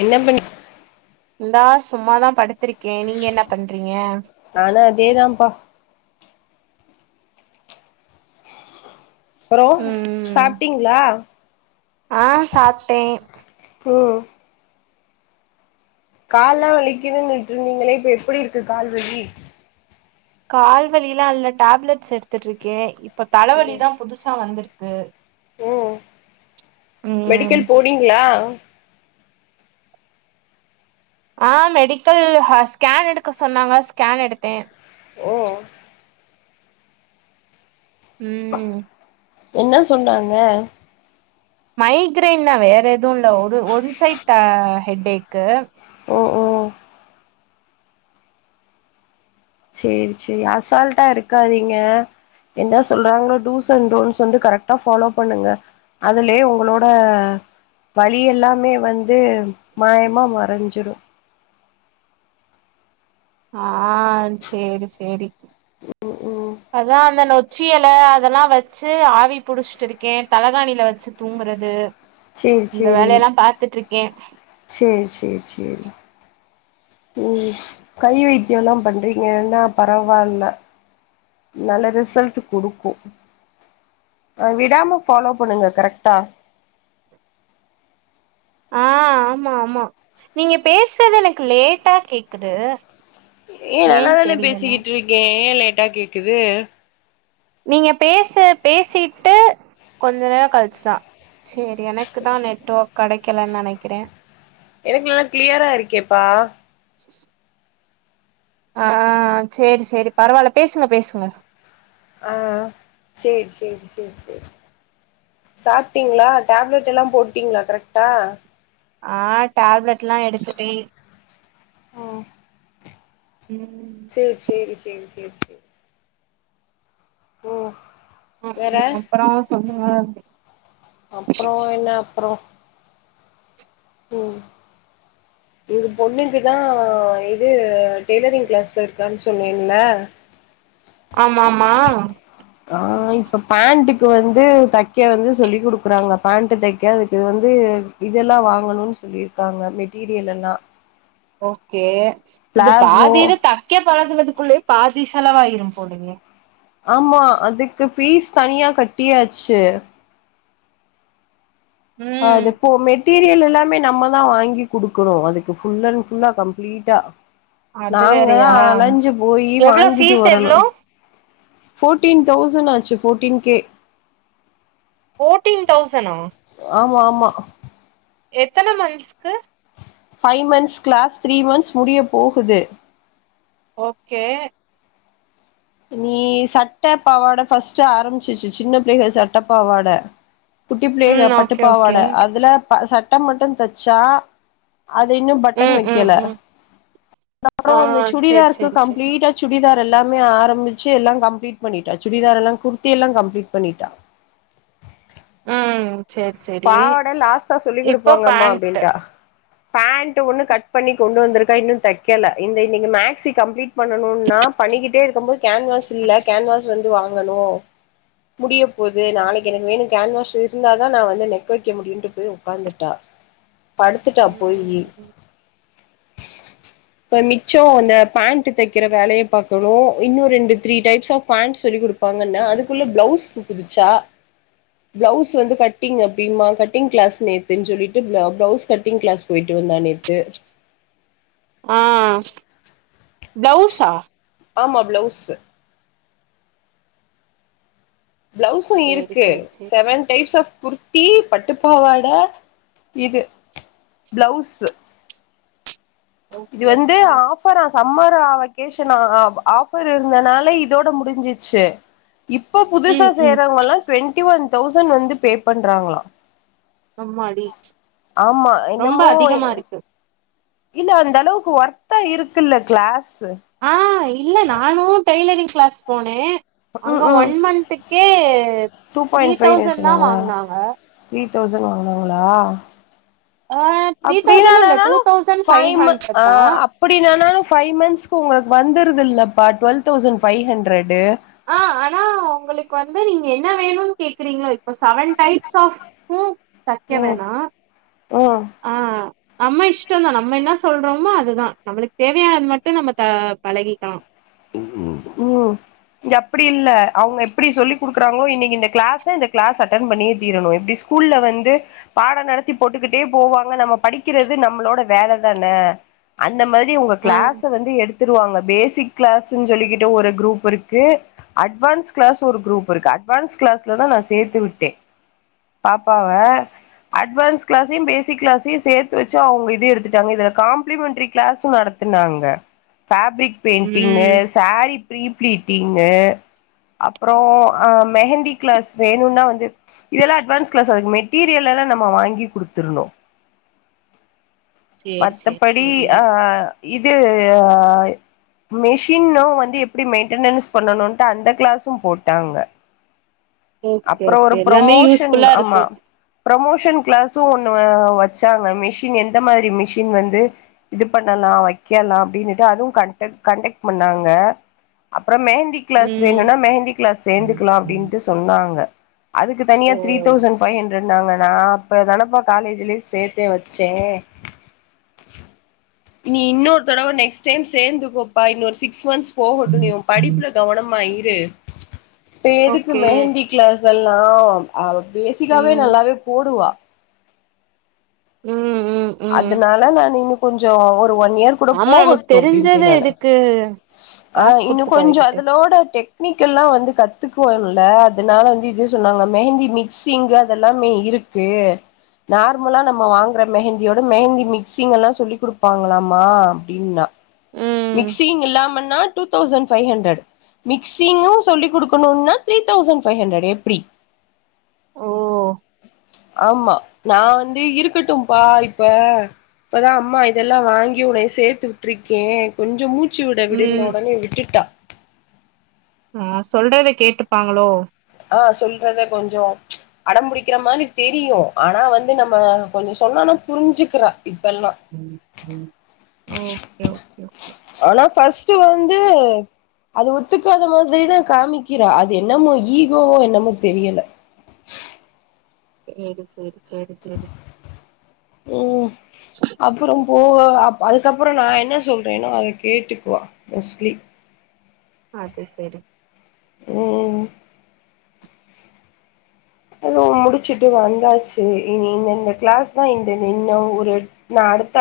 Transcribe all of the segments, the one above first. என்ன பண்ணி இந்தா சும்மாதா படுத்திருக்கே நீங்க என்ன பண்றீங்க நானு அதேதான்ப்பா அப்றோ ம் சாப்ட்டீங்ளா ஆ சாப்ட்டே ம் கால்லா வலிக்குதுன்னுட்டு இருந்தீங்களே இப்ப எப்படி இருக்கு கால்வலி கால்வலில்லா இல்ல டேப்லெட்ஸ் எடுத்துட்டு இருக்கே இப்ப ம் தலைவலிதா புதுசா வந்திருக் ம் ம் மெடிக்கல் போனீங்ளா ஆ மெடிக்கல் ஸ்கேன் எடுக்க சொன்னாங்க ஸ்கேன் எடுத்தே ஓ உம் என்ன சொல்றாங்க மைக்ரைன்ன்னா வேற எதும் இல்ல ஒரு ஒன் சைட் த ஹெட்டேக்கு ஓ ஓ சேர் செரி அசால்ட்டா இருக்காதீங்க என்ன சொல்றாங்களோ டூஸ் அண்ட் டோன்ஸ் வந்து கரெக்டா ஃபாலோ பண்ணுங்க அதுலே ஒங்களோட வலி எல்லாமே வந்து மாயம்மா மறஞ்சிரும் ஆ சேரி சேரி ஓ அதா அந்த நொச்சியல அதெல்லா வச்சு ஆவி புடிச்சிட்டு இருக்கேன் தலகாணியில வச்சு தூங்குறது சேரி இந்த சேரி வேலயெல்லா பாத்துட்டுட்ருக்கேன் உம் கை வைத்தியம்ல்லா பண்றீங்கன்னா பரவால்ல நல்ல ரிசல்ட்டு குடுக்கும் அ விடாம்ம ஃபாலோ பண்ணுங்க கரெக்டா ஆ ஆம்மா ஆமா நீங்க பேசுறது எனக்கு லேட்டா கேக்குது ஏ ஏன் நல்லாாதான தெரியல பேசிக்கிட்ருக்கேன் யேன் லேட்டா கேக்குது நீங்க பேச பேசிட்டு கொஞ்ச நேரோ கழிச்சுதா சேரி எனக்கு தா நெட் ஒர்க் கடைக்கலன் நனைக்கிறேன் எனக்கு எல்லா கிளியரா இருக்கேப்பா ஆ சேரி சேரி பரவால்ல பேசுங்க பேசுங்க ஆ சேரி சேரி சேரி சேரி சாப்ட்டீங்களா டேப்லெட் எல்லா போட்டீங்களா கரெக்டா ஆ டேப்லெட்லா எடுத்துட்டே ஓ ம் சேரி சேரி சேரி சேரி ஓ வேற அப்றோ சொல்லுங்க அப்புறோ என்ன அப்புறோ எங்க பொண்ணுக்குதா இது டெய்லரிங் கிளாஸ் போய்ருக்கான்னு சொன்னேன்ல ஆமா ஆமா அ இப்போ பேண்ட்டுக்கு வந்து தைக்க வந்து சொல்லி் கொடுக்குறாங்க பேண்ட் தைக்க அதுக்கு இது வந்து இதெல்லா வாங்கணுனு சொல்லிருக்காங்க மெட்டீரியல் எல்லா ஓகே இது பிளாசோ பாதில தைக்க பழகுறதுக்குள்ளேயே பாதி செலவாயிரும் போலயே ஆமா அதுக்கு ஃபீஸ் தனியா கட்டியாச்சு அது ம் இப்போ மெட்டீரியல் எல்லாமே நம்ம நா வாங்கி குடுக்கணு அதுக்கு ஃபுல் அண்ட் ஃபுல்லா கம்ப்ளீட்டா அது நாங்கதா வேறயா அலைஞ்சு போயி எவ்ளோ வாங்கிட்டு ஃபீஸ் வரணு எவ்ளோ ஃபோர்டீன் தௌசண்ட் ஆச்சு ஃபோர்டீன் கே ஃபோர்டீன் தௌசனா ஆமா ஆமா எத்தன மன்ஸ்க்கு five months class three months முடிய போகுது ஓகே நீ சட்ட பாவாட ஃபர்ஸ்ட்டு ஆரம்பிச்சிச்சு சின்ன பிள்ளைல சட்ட பாவாட குட்டி ம் பிள்ளைக ஓகே ஓகே பட்டுப்பாவாடை அதுல ப சட்ட மட்டும் தச்சா அது இன்னும் பட்டன் ம் ம் வைக்கல ம் அதுக்கு ஆ அப்புறம் அந்த சேரி சுடிதார்க்கு சேரி சேரி கம்ப்ளீட்டா சுடிதார் எல்லாமே ஆற ச்சு எல்லா கம்ப்ளீட் பண்ணிட்டா சுடிதாரல்லா குர்த்தி எல்லா கம்ப்ளீட் பண்ணிட்டா ம் ம் பாவாடை லாஸ்டா சொல்லி் குடுப்பாங்க அம்மா பேண்ட்டு அப்படின்டா பேண்ட் ஒண்ணு கட் பண்ணி கொண்டு வந்திருக்கா இன்னு தைக்கல இந்த இன்னைக்கு மேக்சி கம்ப்ளீட் பண்ணணும்னா பண்ணிக்கிட்டே இருக்கும் போது கேன்வாஸ் இல்ல கேன்வாஸ் வந்து வாங்கனு முடிய போது நாளைக்கு எனக்கு வேணு கேன்வாஸ் இருந்தாதா நா வந்து நெக்கு வைக்க முடியின்ட்டு போய் உட்காந்துட்டா படுத்துட்டா ம் போய்யி ம் இப்ப மிச்சம் அந்த பேண்ட் தைக்கிற வேலைய பாக்கணு இன்னு ரெண்டு த்ரீ டைப்ஸ் ஆஃப் பேண்ட்ஸ் சொல்லி குடுப்பாங்கன்னா அதுக்குள்ள ப்ளவுஸ்க்கு குதிச்சா ப்ளவுஸ் வந்து கட் கட்டிங் அப்டியுமா கட்டிங் கிளாஸ் நேத்துன்னு சொல்லிட்டு ப்ளவுஸ் கட்டிங் கிளாஸ் போயிட்டு வந்தா நேத்து ப்ளவுசா ஆமா ப்ளவுஸு ப்ளவுஸு சேரி இருக்கு sari sari seven types of kurti பட்டுப்பாவாட இது ப்ளவுஸு இது ஓகே வந்து ஓகே ஆஃபரா சம்மரா வெகேஷனா ஆஃபர் இருந்தனால இதோட முடிஞ்சிச்சு இப்ப புதுசா ம் ம் சேர்றவங்கல்லா ட்வெண்டி ஒன் தௌசண்ட் வந்து பே பண்றாங்களா அம்மாடி ஆமா ரொம்ப என்னமோ அதிகமா இருக்கு இல்ல அந்த அளவுக்கு ஒர்த்தா இருக்குல்ல கிளாஸ் ஆ இல்ல நானு டெய்லரிங் கிளாஸ் போனே அங்க ம் ம் ஒன் மந்த்துக்கே two three point five thousand தா சொன்னாங்களா வாங்னாங்க த்ரீ தௌசண்ட் வாங்குனாங்களா ஆ த்ரீ தௌசண்ட் இல்ல டூ அப்படின்னனாலும் தௌசண்ட் ஃபைவ் மந் ஹண்ட்ரட் தா ஆஹ் அப்படினனாலும் ஃபைவ் மந்த்ஸ்க்கு உங்க ளுக்கு வந்துருதுல்லப்பா டுவெல்வ் தௌசண்ட் ஃபைவ் ஹண்ட்ரட் ஆஹ் ஆனா உங்களுக்கு வந்து நீங்க என்ன வேணும்னு கேக்குறீங்கள் இப்ப செவன் டைப்ஸ் ஆஃப் தைக்க ம் வேணாம் ம் ஆஹ் நம்ம இஷ்டம் தான் நம்ம என்ன சொல்றோமோ அதுதான் நம்மளுக்கு தேவையானது மட்டும் நம்ம பழகிக்கலாம் உம் இங்க அப்படி இல்ல அவுங்க எப்படி சொல்லி குடுக்குறாங்களோ இன்னைக்கு இந்த க்ளாஸ் இந்த க்ளாஸ் அட்டன் பண்ணியே தீரணும் எப்படி ஸ்கூல்ல வந்து பாடம் நடத்தி போட்டுக்கிட்டே போவாங்க நம்ம படிக்கிறது நம்மளோட வேல தானே இந்த மாதிரி உங்க ஆ க்ளாஸை வந்து எடுத்துடுவாங்க பேசிக் க்ளாஸ்ஸுன்னு சொல்லிக்கிட்டு ஒரு குரூப் இருக்கு அட்வான்ஸ் க்ளாஸ் ஒரு குரூப் இருக்கு அட்வான்ஸ் க்ளாஸ்ல தான் நா நா சேத்து விட்டேன் பாப்பாவ அட்வான்ஸ் கிளாஸையும் பேசிக் கிளாஸையும் சேர்த்து வச்சு அவுங்க இது எடுத்துட்டாங்க இதுல காம்ளிமெண்டரி கிளாஸும் நடத் துனாங்க பாப்ரிக் டிங்கு ம் சாரீ ப்ரீ ப்ளீட்டிங்கு அப்புறம் ஆஹ் மெஹந்தி கிளாஸ் வேணும்னா வந்து இதெல்லாம் அட்வான்ஸ் கிளாஸ்க்கு மெட்டீரியல் அதெல்லா நம்ம வாங்கி குடுத்துருணும் சேரி சேரி மத்தபடி சேரி அஹ் இது ஹ மிஷின்னும் வந்து எப்படி மெயின்டனன்ஸ் பண்ணனும்ட்டு அந்த கிளாஸும் போட்டாங்க ஓகே அப்புறம் ஓகே ஒரு எல்லாமே ப்ரமோஷன் யூஸ்ஃபுல்லா ஆமா இருக்கு ப்ரமோஷன் கிளாஸும் ஒன் வச்சாங்க மிஷின் எந்த மாதிரி மிஷி மிஷின் வந்து இது பண்ணலாம் வைக்கலாம் அப்படின்னுட்டு அதுவும் கண்ட கண்டக்ட் பண்ணாங்க [unintelligible] அப்புறம் மெஹந்தி கிளாஸ் ம் வேணும்னா மெஹந்தி கிளாஸ் சேர்ந்துக்கலாம் அப்படின்னுட்டு சொன்னாங்க அதுக்கு தனியா ஓ த்ரி தௌசண்ட் ஃபைவ் ஹண்ட்ரட் நாங்க நா அப்ப தானப்பா காலேஜ்லயே சேத்தே வச்சேன் இனி இன்னொரு தடவ நெக்ஸ்ட் டைம் சேர்ந்துக்கப்பா இன்னொரு சிக்ஸ் மந்த்ஸ் போகட்டும் நீ உன் படிப்புல கவனமா இரு இப்ப எதுக்கு ஓகே மெஹந்தி க்ளாஸ் இதெல்லாம் பேஸிக்காவே ம் நல்லாவே போடுவா உம் அதனால நான் இன்னும் கொஞ்சம் ஒரு ஒன் ஒன் இயர் கூட ஆமா நமக்கு போகட்டும் அப்படின்ட தெரிஞ்சது நானு எதுக்கு காசு ஆஹ் குடுத்து இன்னும் கொஞ்சம் பழகிட்டு அது லோடடெக் டெக்னிக் எல்லாம் வந்து கத்துக்குவோம்ல அதனால வந்து இது சொன்னாங்க மெஹந்தி மிக்சிங் அதெல்லாமே இரு க்கு நார்மலா நம்ம வாங்குற மெஹந் தியோட மெஹந்தி மிக்சிங் எல்லாம் சொல்லி் குடுப்பாங்களாமா அப்படின்னா ம் மிக்சிங் இல்லாமன்னா டூ தௌசண்ட் ஃபைவ் ஹண்ட்ரட் மிக்சிங்கும் சொல்லி் குடுக்கணும்னா த்ரீ தௌசண்ட் ஃபைவ் ஹண்ட்ரட் எப்படி ஓ ஆமா நா வந்து இருக்கட்டும்ப்பா இப்ப இப்பதான் அம்மா இதெல்லாம் வாங்கி உன்ன சேர்த்து விட்டுருக்கேன் கொஞ்சம் மூச் ச்சுட ம் விடனு உடனே விட்டுட்டா ஆஹ் சொல்றத கேட்டுப்பாங்களோ ஆஹ் சொல்றத கொஞ்சம் அடம்பிடிக்கிற மாதிரி தெரியும் ஆனா வந்து நம்ம கொஞ்சம் சொன்னானா புரிஞ்சுக்கிறா இப்பெல்லா ஓகே ஓகே ஆனா ஃபர்ஸ்ட் வந்து அது ஒத்துக்காத மாதிரிதான் காமிக்கிறா அது என்னமோ ஈகோவோ என்னமோ தெரியல சேரி சேரி சேரி சேரி ம் அப்புறம் போக அதுக்கப்புறம் நா என்ன சொல்றேன்னோ அத கேட்டுக்குவா மோஸ்ட்லி அது சரி ஓ அதுவு முடிச்சுட்டு வந்தாச்சு இனி இந்தந்த க்ளாஸ் தா இந்த இன்னொ ஒரு நா அடுத்த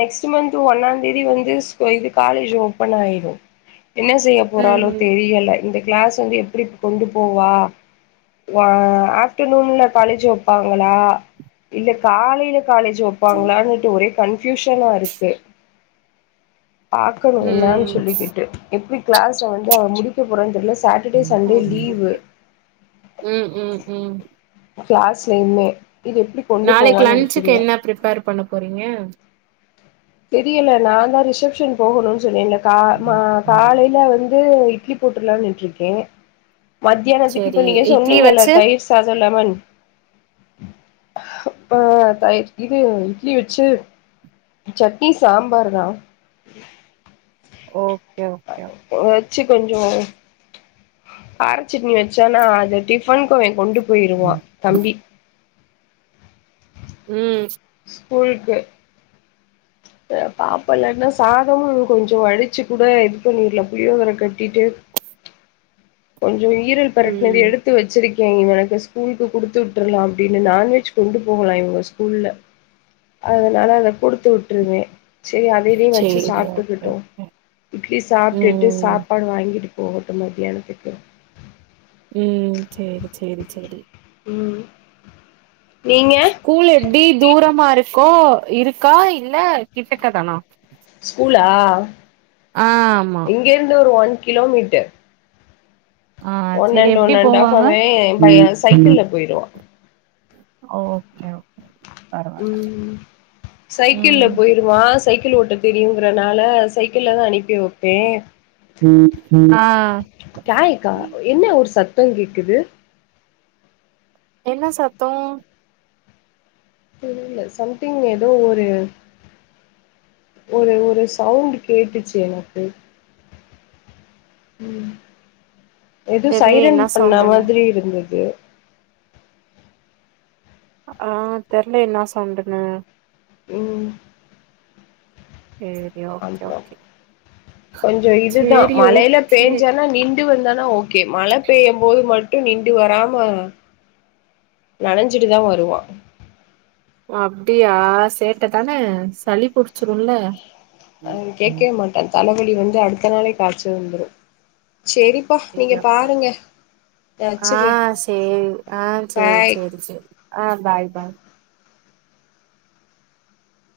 நெக்ஸ்ட் மந்த் ஒன்னா தேதி வந்து இது காலேஜ் ஓபன் ஆயிடும் என்ன செய்ய போறாலோ ம் தெரியல இந்த கிளாஸ் எப்டி கொண்டு போவா ஆப்டர்நூன்ல காலேஜ் வைப்பாங்களா இல்ல காலே காலேஜ் வைப்பாங்களான்ட்டு ஒரே கன்பியூஷனா இருக்கு பாக்கணு என்னன்னு சொல்லிக்கிட்டு எப்டி கிளாஸ்ல வந்து அவ முடிக்க போறேன்னு தெர்ல Saturday Sunday okay leave okay ம் ம் ம் கிளாஸ்லைமே நாளைக்கு லன்சுக்கு என்ன ப்ரிப்பார் பண்ண போறீங்க தெரியல நா தா ரிசப்ஷன் போகணும்னு சொன்னேல்ல கா காலயில வந்து வந்து இட்லி போட்டுலாம்னுட்டு இருக்கே மத்தியானத்துக்கு இப்ப சேரி நீங்க இட்லி சொன்னீங்கல்ல வச்சு தயிர் சாதலெமன் அ இது இட்லி வச்சு சட்னி சாம்பார் தா ஓகே ஓகே ஓகே கொஞ்ச காரசட்னி வச்சன்னா அத டிஃபன்கு கொண்டு போயிருவா ம் தம்பி ம் ஸ்கூல்கு பாப்போ இலன்னா சாதமும் கொஞ்ச வடிச்சு கூட இது பண்ணிடலா புளியோகர கட்டிட்டு கொஞ்ச ஈரல் பெரட்டினது எடுத்து வச்சிருக் இவனுக்கு ஸ்கூல்கு குடுத்து விட்ரலா அப்டின்னு நான்வெஜ் கொண்டு போகலா இவங்க ஸ்கூல்ல அதனால அத குடுத்து விட்ருவே சேரி அதயு இதயு வச்சு சேரி ஓகே சாப்டுக்கட்டு ஓகே இட்லி சாப்டுட்டு ம் சாப்பாடு வாங்கி போகட்டு மத்தியானத்துக்கு ம் சேரி சேரி சேரி ம் நீங்க ஸ்கூல் எப்டி தூரமா இருக்கோ இருக்கா இல்ல கிட்டக்க தானா ஸ்கூலா ஆ ஆமா இங்க இருந்து ஒரு ஒன் கிலோமீட்டர் ஆ ஒன் சேரி அண்ட் எப்டி ஒன் அண்ட் ஆஃப் போவாங்க அவ பைய சைக்கிள்ல போயிருவா ஓகே ஒ ம் சைக்கிள்ல ம் போயிருவா சைக் கிள் ஓட்ட தெரியுங்கறனால சைக்கிள்ளதா அனுப்பி வப்பே ஆ காயக்கா என்ன ஒரு சத்தம் கேக்குது என்ன சத்தம் தெரியல சம்திங் எதோ ஒரு ஒரு ஒரு சவுண்ட் கேட்டுச்சு எனக்கு எதோ தெர்லயே என்ன சைரன் பண்ண சவுண்டுன்னு மாத்ரி இருந்தது ஆ தெர்லயே என்னா சௌண்டுன்னு ம் சேரி ஓகே ஓகே கொஞ்ச இதுதா சேரி மழயில ஓகே பெஞ்சன்னா நீ ண்டு வந்தானா ஓகே மழ பெய்யும் போது மட் டும் நிண்டு வராம நனச்சிட்டுதா வருவா அப்டியா சேட்டதானே சளி புடிச்சுருல அவன் கேட்கவே மாட்டான் தலவலி வந்து அடுத்த நாளே காச்ச வந்துரும் சேரிப்பா நீங்க ஐயப்பா பாருங்க நா ஆ வச்சுட்றே சேரி ஆ சேரி பாய் சேரி சேரி ஆ பாய் பாய்